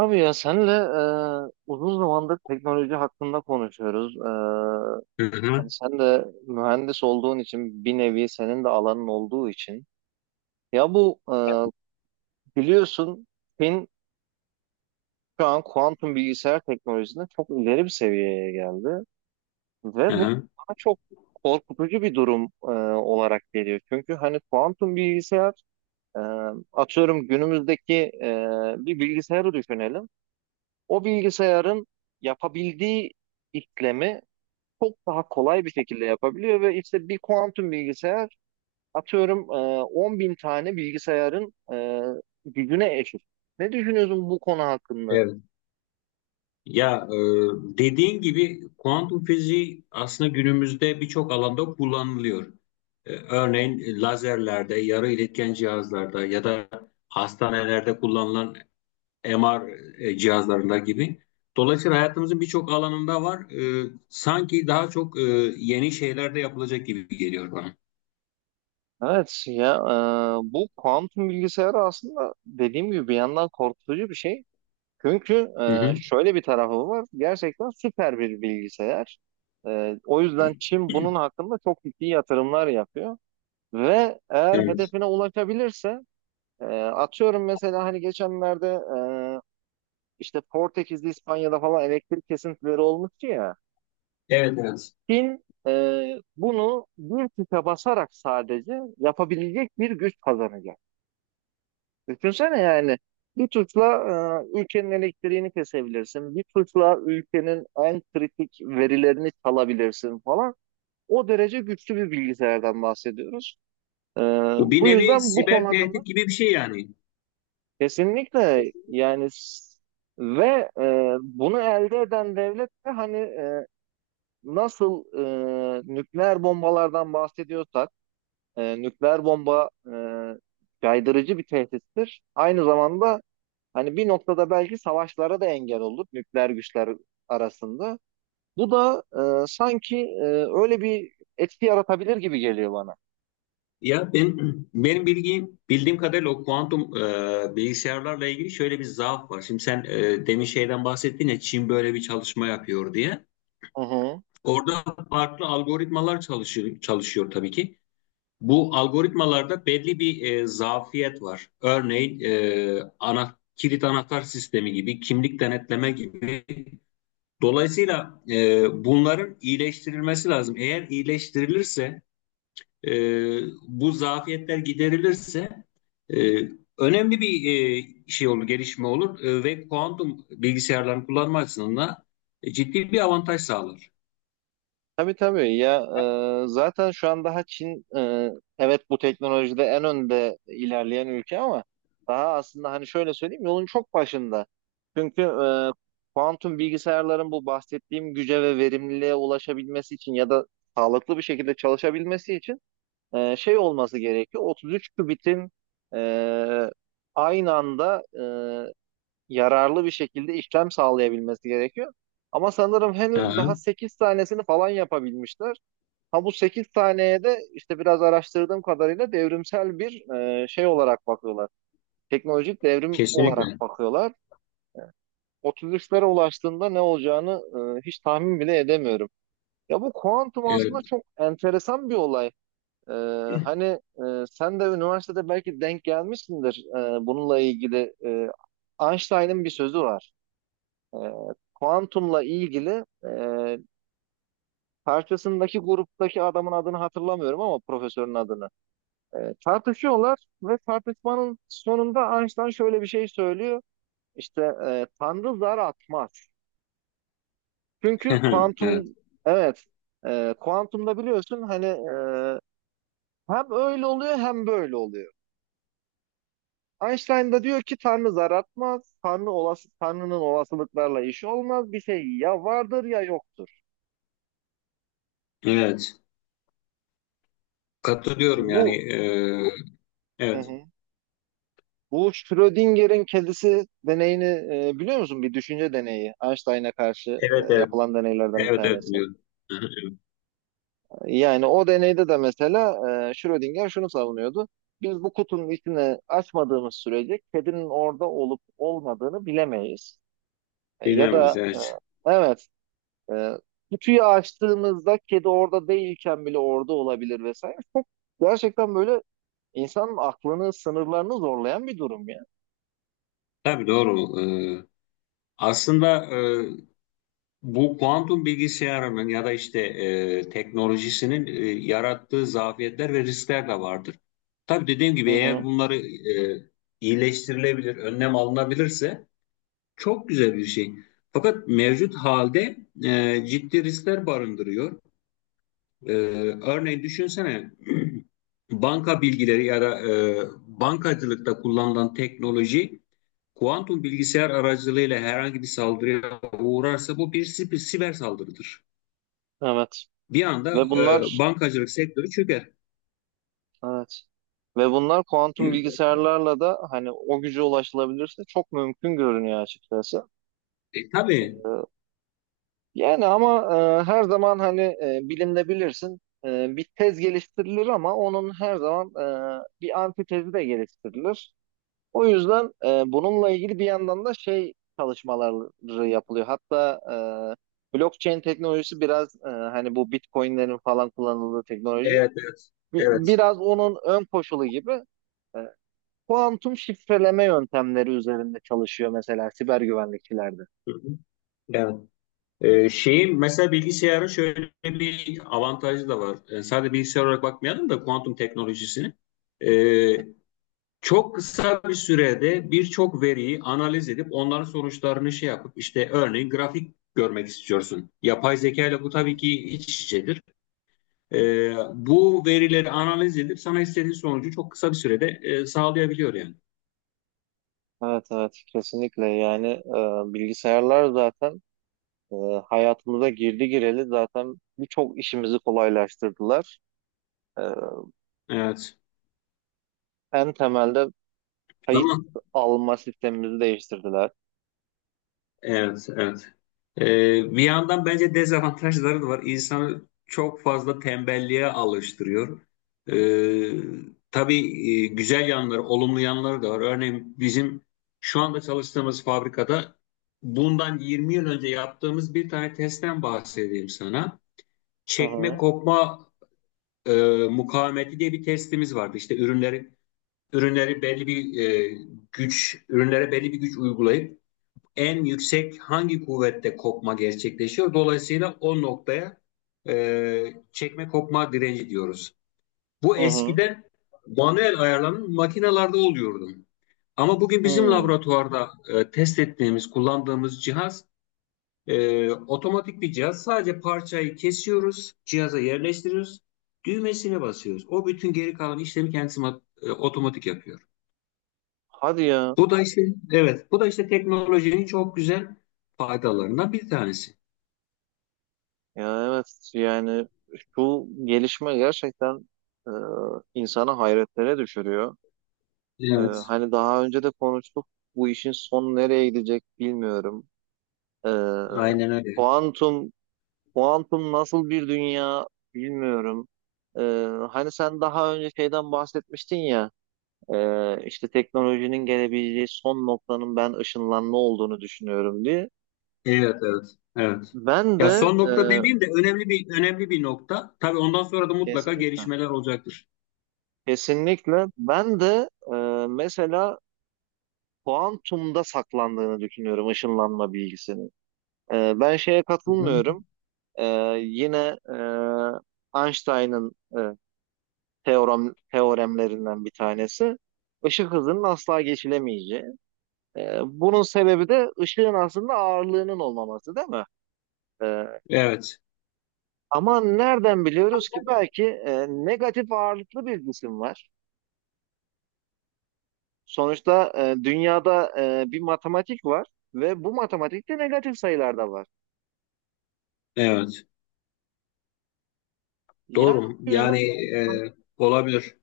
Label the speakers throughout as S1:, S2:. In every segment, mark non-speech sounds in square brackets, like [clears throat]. S1: Abi ya senle uzun zamandır teknoloji hakkında konuşuyoruz.
S2: Hı
S1: Hani
S2: hı,
S1: sen de mühendis olduğun için bir nevi senin de alanın olduğu için. Ya bu biliyorsun Çin şu an kuantum bilgisayar teknolojisinde çok ileri bir seviyeye geldi. Ve
S2: hı
S1: bu
S2: hı.
S1: bana çok korkutucu bir durum olarak geliyor. Çünkü hani kuantum bilgisayar, e, atıyorum günümüzdeki bir bilgisayarı düşünelim. O bilgisayarın yapabildiği işlemi çok daha kolay bir şekilde yapabiliyor ve işte bir kuantum bilgisayar atıyorum 10 bin tane bilgisayarın gücüne eşit. Ne düşünüyorsun bu konu hakkında?
S2: Evet. Ya dediğin gibi kuantum fiziği aslında günümüzde birçok alanda kullanılıyor. Örneğin lazerlerde, yarı iletken cihazlarda ya da hastanelerde kullanılan MR cihazlarında gibi. Dolayısıyla hayatımızın birçok alanında var. Sanki daha çok yeni şeyler de yapılacak gibi geliyor bana.
S1: Evet ya, bu kuantum bilgisayarı aslında dediğim gibi bir yandan korkutucu bir şey. Çünkü
S2: Hı hı.
S1: şöyle bir tarafı var. Gerçekten süper bir bilgisayar. O yüzden Çin bunun hakkında çok ciddi yatırımlar yapıyor. Ve eğer
S2: Evet.
S1: hedefine ulaşabilirse, atıyorum mesela hani geçenlerde, e, işte Portekiz'de, İspanya'da falan elektrik kesintileri olmuştu ya.
S2: Evet, evet.
S1: Çin bunu bir tuşa basarak sadece yapabilecek bir güç kazanacak. Düşünsene yani, bir tuşla ülkenin elektriğini kesebilirsin. Bir tuşla ülkenin en kritik verilerini çalabilirsin falan. O derece güçlü bir bilgisayardan bahsediyoruz. E,
S2: Bu bir
S1: Bu
S2: nevi
S1: yüzden bu konu
S2: siber
S1: hakkında
S2: tehdit gibi bir şey yani.
S1: kesinlikle yani. Ve bunu elde eden devlet de hani, nasıl nükleer bombalardan bahsediyorsak, nükleer bomba caydırıcı bir tehdittir. Aynı zamanda hani bir noktada belki savaşlara da engel olur nükleer güçler arasında. Bu da sanki öyle bir etki yaratabilir gibi geliyor bana.
S2: Ya benim bilgim bildiğim kadarıyla o kuantum bilgisayarlarla ilgili şöyle bir zaaf var. Şimdi sen demin şeyden bahsettin ya, Çin böyle bir çalışma yapıyor diye.
S1: Hı hı.
S2: Orada farklı algoritmalar çalışıyor, çalışıyor tabii ki. Bu algoritmalarda belli bir zafiyet var. Örneğin ana kilit anahtar sistemi gibi, kimlik denetleme gibi. Dolayısıyla bunların iyileştirilmesi lazım. Eğer iyileştirilirse e, bu zafiyetler giderilirse e, önemli bir şey olur, gelişme olur ve kuantum bilgisayarların kullanma açısından ciddi bir avantaj sağlar.
S1: Tabii tabii ya, zaten şu an daha Çin, evet bu teknolojide en önde ilerleyen ülke, ama daha aslında hani şöyle söyleyeyim, yolun çok başında. Çünkü kuantum bilgisayarların bu bahsettiğim güce ve verimliliğe ulaşabilmesi için ya da sağlıklı bir şekilde çalışabilmesi için şey olması gerekiyor. 33 kübitin e, aynı anda yararlı bir şekilde işlem sağlayabilmesi gerekiyor. Ama sanırım henüz daha
S2: Hı,
S1: 8 tanesini falan yapabilmişler. Ha, bu 8 taneye de işte biraz araştırdığım kadarıyla devrimsel bir şey olarak bakıyorlar. Teknolojik devrim olarak
S2: kesinlikle.
S1: bakıyorlar. 33'lere ulaştığında ne olacağını hiç tahmin bile edemiyorum. Ya bu kuantum aslında
S2: Evet.
S1: çok enteresan bir olay. E, Hani, sen de üniversitede belki denk gelmişsindir bununla ilgili. Einstein'ın bir sözü var. E, Kuantumla ilgili, karşısındaki gruptaki adamın adını hatırlamıyorum ama profesörün adını. Tartışıyorlar ve tartışmanın sonunda Einstein şöyle bir şey söylüyor. İşte, Tanrı zar atmaz. Çünkü
S2: [laughs]
S1: kuantum,
S2: Evet.
S1: evet, kuantumda biliyorsun hani, hem öyle oluyor hem böyle oluyor. Einstein da diyor ki Tanrı zar atmaz. Tanrı olası, Tanrı'nın olasılıklarla işi olmaz. Bir şey ya vardır ya yoktur.
S2: Evet. Katılıyorum yani.
S1: Bu Hı
S2: Evet.
S1: hı. Bu Schrödinger'in kedisi deneyini biliyor musun? Bir düşünce deneyi. Einstein'a karşı
S2: Evet, evet.
S1: yapılan deneylerden bir
S2: Evet, evet
S1: tanesi.
S2: biliyorum. [laughs] Hı, evet.
S1: Yani o deneyde de mesela, Schrödinger şunu savunuyordu. Biz bu kutunun içine açmadığımız sürece kedinin orada olup olmadığını bilemeyiz. Ya
S2: Bilemeyiz,
S1: da,
S2: evet.
S1: evet, e, kutuyu açtığımızda kedi orada değilken bile orada olabilir vesaire. Gerçekten böyle, İnsanın aklını, sınırlarını zorlayan bir durum ya.
S2: Tabii, doğru. Aslında, e, bu kuantum bilgisayarının ya da işte teknolojisinin yarattığı zafiyetler ve riskler de vardır. Tabii dediğim
S1: Hı
S2: gibi, eğer
S1: hı.
S2: bunları iyileştirilebilir, önlem alınabilirse çok güzel bir şey. Fakat mevcut halde ciddi riskler barındırıyor. E, örneğin düşünsene, [clears throat] banka bilgileri ya da bankacılıkta kullanılan teknoloji kuantum bilgisayar aracılığıyla herhangi bir saldırıya uğrarsa, bu bir siber saldırıdır,
S1: Evet.
S2: bir anda
S1: Ve bunlar
S2: bankacılık sektörü çöker.
S1: Evet. Ve bunlar kuantum bilgisayarlarla da hani o güce ulaşılabilirse çok mümkün görünüyor açıkçası.
S2: Tabii.
S1: Ee, Yani ama, her zaman hani, bilimde bilirsin, bir tez geliştirilir ama onun her zaman bir antitezi de geliştirilir. O yüzden, bununla ilgili bir yandan da şey çalışmaları yapılıyor. Hatta blockchain teknolojisi biraz, hani bu Bitcoin'lerin falan kullanıldığı teknoloji,
S2: Evet, evet. Evet.
S1: biraz onun ön koşulu gibi, e, kuantum şifreleme yöntemleri üzerinde çalışıyor mesela siber güvenlikçilerde.
S2: Hı hı. Evet. Şeyin mesela bilgisayarın şöyle bir avantajı da var. Sadece bilgisayar olarak bakmayalım da kuantum teknolojisini. E, çok kısa bir sürede birçok veriyi analiz edip onların sonuçlarını şey yapıp işte örneğin grafik görmek istiyorsun. Yapay zeka ile bu tabii ki iç içedir. E, bu verileri analiz edip sana istediğin sonucu çok kısa bir sürede sağlayabiliyor yani.
S1: Evet, evet, kesinlikle yani, bilgisayarlar zaten, e, hayatımıza girdi gireli zaten birçok işimizi kolaylaştırdılar. E,
S2: Evet.
S1: En temelde kayıt
S2: Ama
S1: alma sistemimizi değiştirdiler.
S2: evet, evet. Ee, bir yandan bence dezavantajları da var. İnsanı çok fazla tembelliğe alıştırıyor. Ee, tabii güzel yanları, olumlu yanları da var. Örneğin bizim şu anda çalıştığımız fabrikada bundan 20 yıl önce yaptığımız bir tane testten bahsedeyim sana.
S1: Hı
S2: Çekme
S1: hı.
S2: kopma e, mukavemeti diye bir testimiz vardı. İşte ürünleri belli bir güç, ürünlere belli bir güç uygulayıp en yüksek hangi kuvvette kopma gerçekleşiyor? Dolayısıyla o noktaya çekme kopma direnci diyoruz. Bu
S1: Hı hı.
S2: eskiden manuel ayarlanan makinalarda oluyordu. Ama bugün bizim
S1: Hı.
S2: laboratuvarda test ettiğimiz, kullandığımız cihaz otomatik bir cihaz. Sadece parçayı kesiyoruz, cihaza yerleştiriyoruz, düğmesine basıyoruz. O bütün geri kalan işlemi kendisi otomatik yapıyor.
S1: Hadi ya.
S2: Bu da işte Evet, bu da işte teknolojinin çok güzel faydalarından bir tanesi.
S1: Ya evet yani, şu gelişme gerçekten e, insanı hayretlere düşürüyor.
S2: Evet,
S1: Hani daha önce de konuştuk. Bu işin sonu nereye gidecek bilmiyorum. E,
S2: aynen öyle.
S1: kuantum kuantum nasıl bir dünya bilmiyorum. E, Hani sen daha önce şeyden bahsetmiştin ya. İşte teknolojinin gelebileceği son noktanın ben ışınlanma olduğunu düşünüyorum diye.
S2: Evet, evet, evet.
S1: Ben
S2: Ya
S1: de
S2: son
S1: e,
S2: nokta demeyeyim de önemli bir nokta. Tabii ondan sonra da mutlaka
S1: Kesinlikle,
S2: gelişmeler olacaktır.
S1: kesinlikle, ben de mesela kuantumda saklandığını düşünüyorum ışınlanma bilgisinin. Ben şeye
S2: Hı hı.
S1: katılmıyorum. E, Yine, e, Einstein'ın e, teoremlerinden bir tanesi. Işık hızının asla geçilemeyeceği. Bunun sebebi de ışığın aslında ağırlığının olmaması, değil mi? E,
S2: Evet,
S1: Ama nereden biliyoruz ki belki negatif ağırlıklı bir cisim var. Sonuçta, dünyada bir matematik var ve bu matematikte negatif sayılar da var.
S2: evet.
S1: Yani
S2: Doğru. Yani olabilir.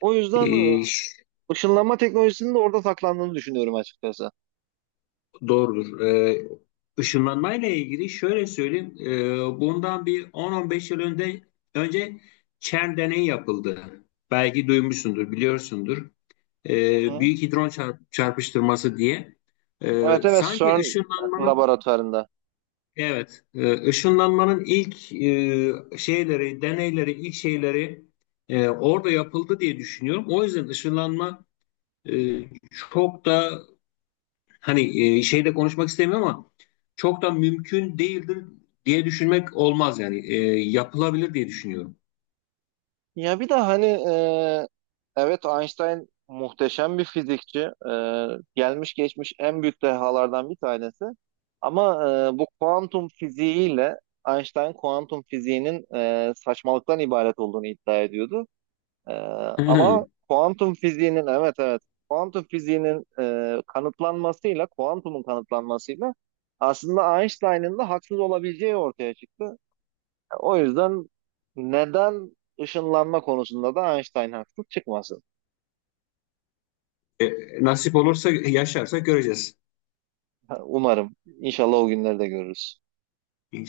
S1: o yüzden
S2: E, ş-
S1: ışınlanma teknolojisinin de orada saklandığını düşünüyorum açıkçası.
S2: Doğrudur. Işınlanmayla ilgili şöyle söyleyeyim. Bundan bir 10-15 yıl önce CERN deneyi yapıldı. Belki duymuşsundur, biliyorsundur.
S1: Hı hı.
S2: Büyük hidron çarpıştırması diye.
S1: Evet, evet,
S2: Sanki
S1: CERN
S2: ışınlanmanın,
S1: laboratuvarında.
S2: evet, ışınlanmanın ilk şeyleri, deneyleri, ilk şeyleri orada yapıldı diye düşünüyorum. O yüzden ışınlanma e, çok da, hani, şeyde konuşmak istemiyorum ama çok da mümkün değildir diye düşünmek olmaz yani. Yapılabilir diye düşünüyorum.
S1: Ya bir de hani, evet Einstein muhteşem bir fizikçi. E, Gelmiş geçmiş en büyük dehalardan bir tanesi. Ama, bu kuantum fiziğiyle Einstein kuantum fiziğinin saçmalıktan ibaret olduğunu iddia ediyordu. E, Ama
S2: [laughs]
S1: kuantum fiziğinin, evet, evet, kuantum fiziğinin kanıtlanmasıyla kuantumun kanıtlanmasıyla aslında Einstein'ın da haksız olabileceği ortaya çıktı. O yüzden neden ışınlanma konusunda da Einstein haksız çıkmasın?
S2: E, nasip olursa, yaşarsak göreceğiz.
S1: Ha, umarım. İnşallah o günleri de görürüz.